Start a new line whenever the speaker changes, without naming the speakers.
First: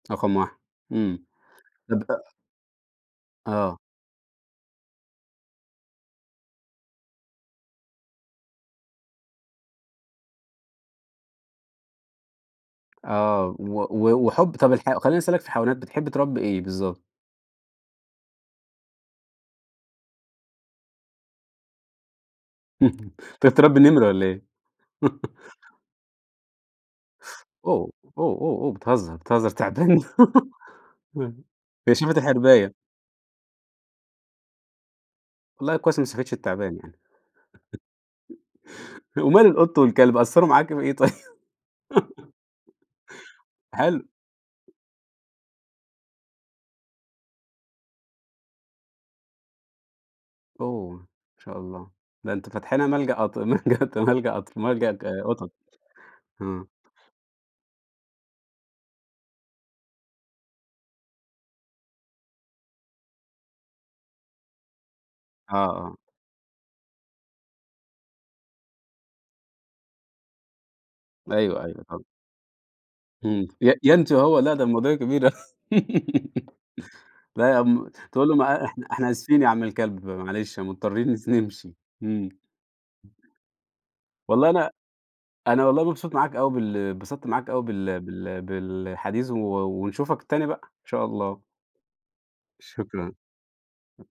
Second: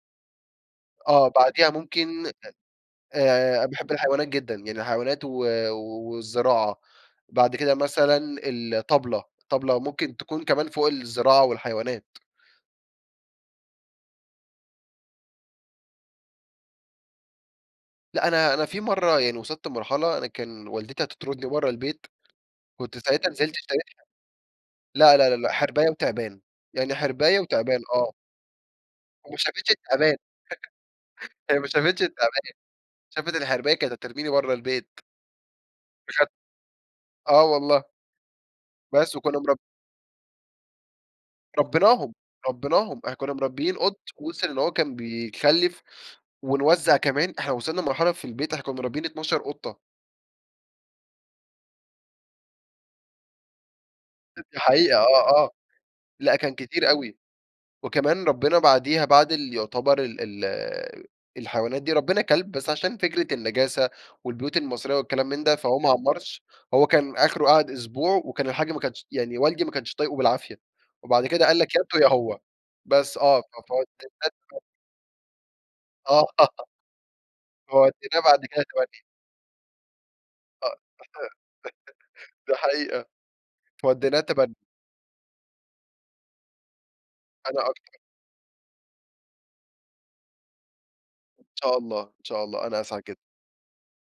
رقم 1، إمم.
آه، بعديها ممكن أ
[unintelligible]
آآ،
آه.
باحب الحيوانات جدًا، يعني الحيوانات و والزراعة، بعد كده مثلًا الطبلة، الطبلة ممكن تكون كمان فوق الزراعة والحيوانات.
آه، و و وحُب طب الح خليني أسألك في الحيوانات، بتحب تربي إيه بالضبط؟
لأ، أنا أنا في مرة يعني وصلت لمرحلة، أنا كان والدتي هتطردني برّه البيت، كنت ساعتها
تعرف
نزلت
تربي
اشتريت حا
نمر والّا إيه؟
لا، لا، لا، لأ حرباية وتِعبان، يعني حرباية وتِعبان،
أوه،
آه.
أوه، أوه، أوه بتهزر،
وما
بتهزر!
شافتش
تِعبان!
التِعبان،
امم،
هي ما
هي
شافتش
شافت
التِعبان.
الحرباية.
شافت الحرباية، كانت هترميني بره البيت.
والله كويس، إن ما
بجد،
شافتش التِعبان يعني.
آه والله. بس وكنا
وماله
مرب
القط والكلب، قصروا معاكِ في إيه طيب؟
ربيناهم، ربيناهم، إحنا كنا مربيين قط،
حلو.
وصل إن هو كان بيخلف ونوزع كمان. إحنا وصلنا لمرحلة في البيت، إحنا كُنَا مربيين 12 قطة.
أوه! ما شاء الله، ده أنتوا فاتحينها ملجأ أط ملجأ أط ملجأ أطف
دي حقيقة
ملجأ آآ،
آه، آه،
قطط.
لأ، كان
آه.
كتير أوي. وكمان ربينا بعديها بعد اللي يعتبر ال ال الحيوانات دي، ربينا كلب، بس عشان فكرة النجاسة والبيوت المصرية والكلام من ده،
آه،
فهو ما
آه.
عمّرش، هو كان آخره قعد أسبوع وكان الحاج ما كانش يعني والدي ما كانش طايقه بالعافية، وبعد كده قال
أيوه،
لك: "يا
أيوه،
أنتم
طبعًا.
يا هو." بس، آه، ف
همم، ي
فوديناه
يا أنتم يا هو! لأ،
تبني.
ده المواضيع كبيرة.
آه،
لأ، يا عم
فوديناه
تقول له
بعد كده
مع إحنا
تبني.
إحنا آسفين يا عم الكلب، م معلش،
آه،
مضطرين نس نمشي، امم.
دي ح دي حقيقة. فوديناه
والله
تبني.
أنا أنا والله مبسوط معاك أوي بال اتبسطت معاك أوي
أنا أكتر.
بال بال بالحديث و ونشوفك تاني بقى، إن شاء
إن
الله.
شاء الله، إن شاء الله، أنا أسعد
شكرًا.
جدًا.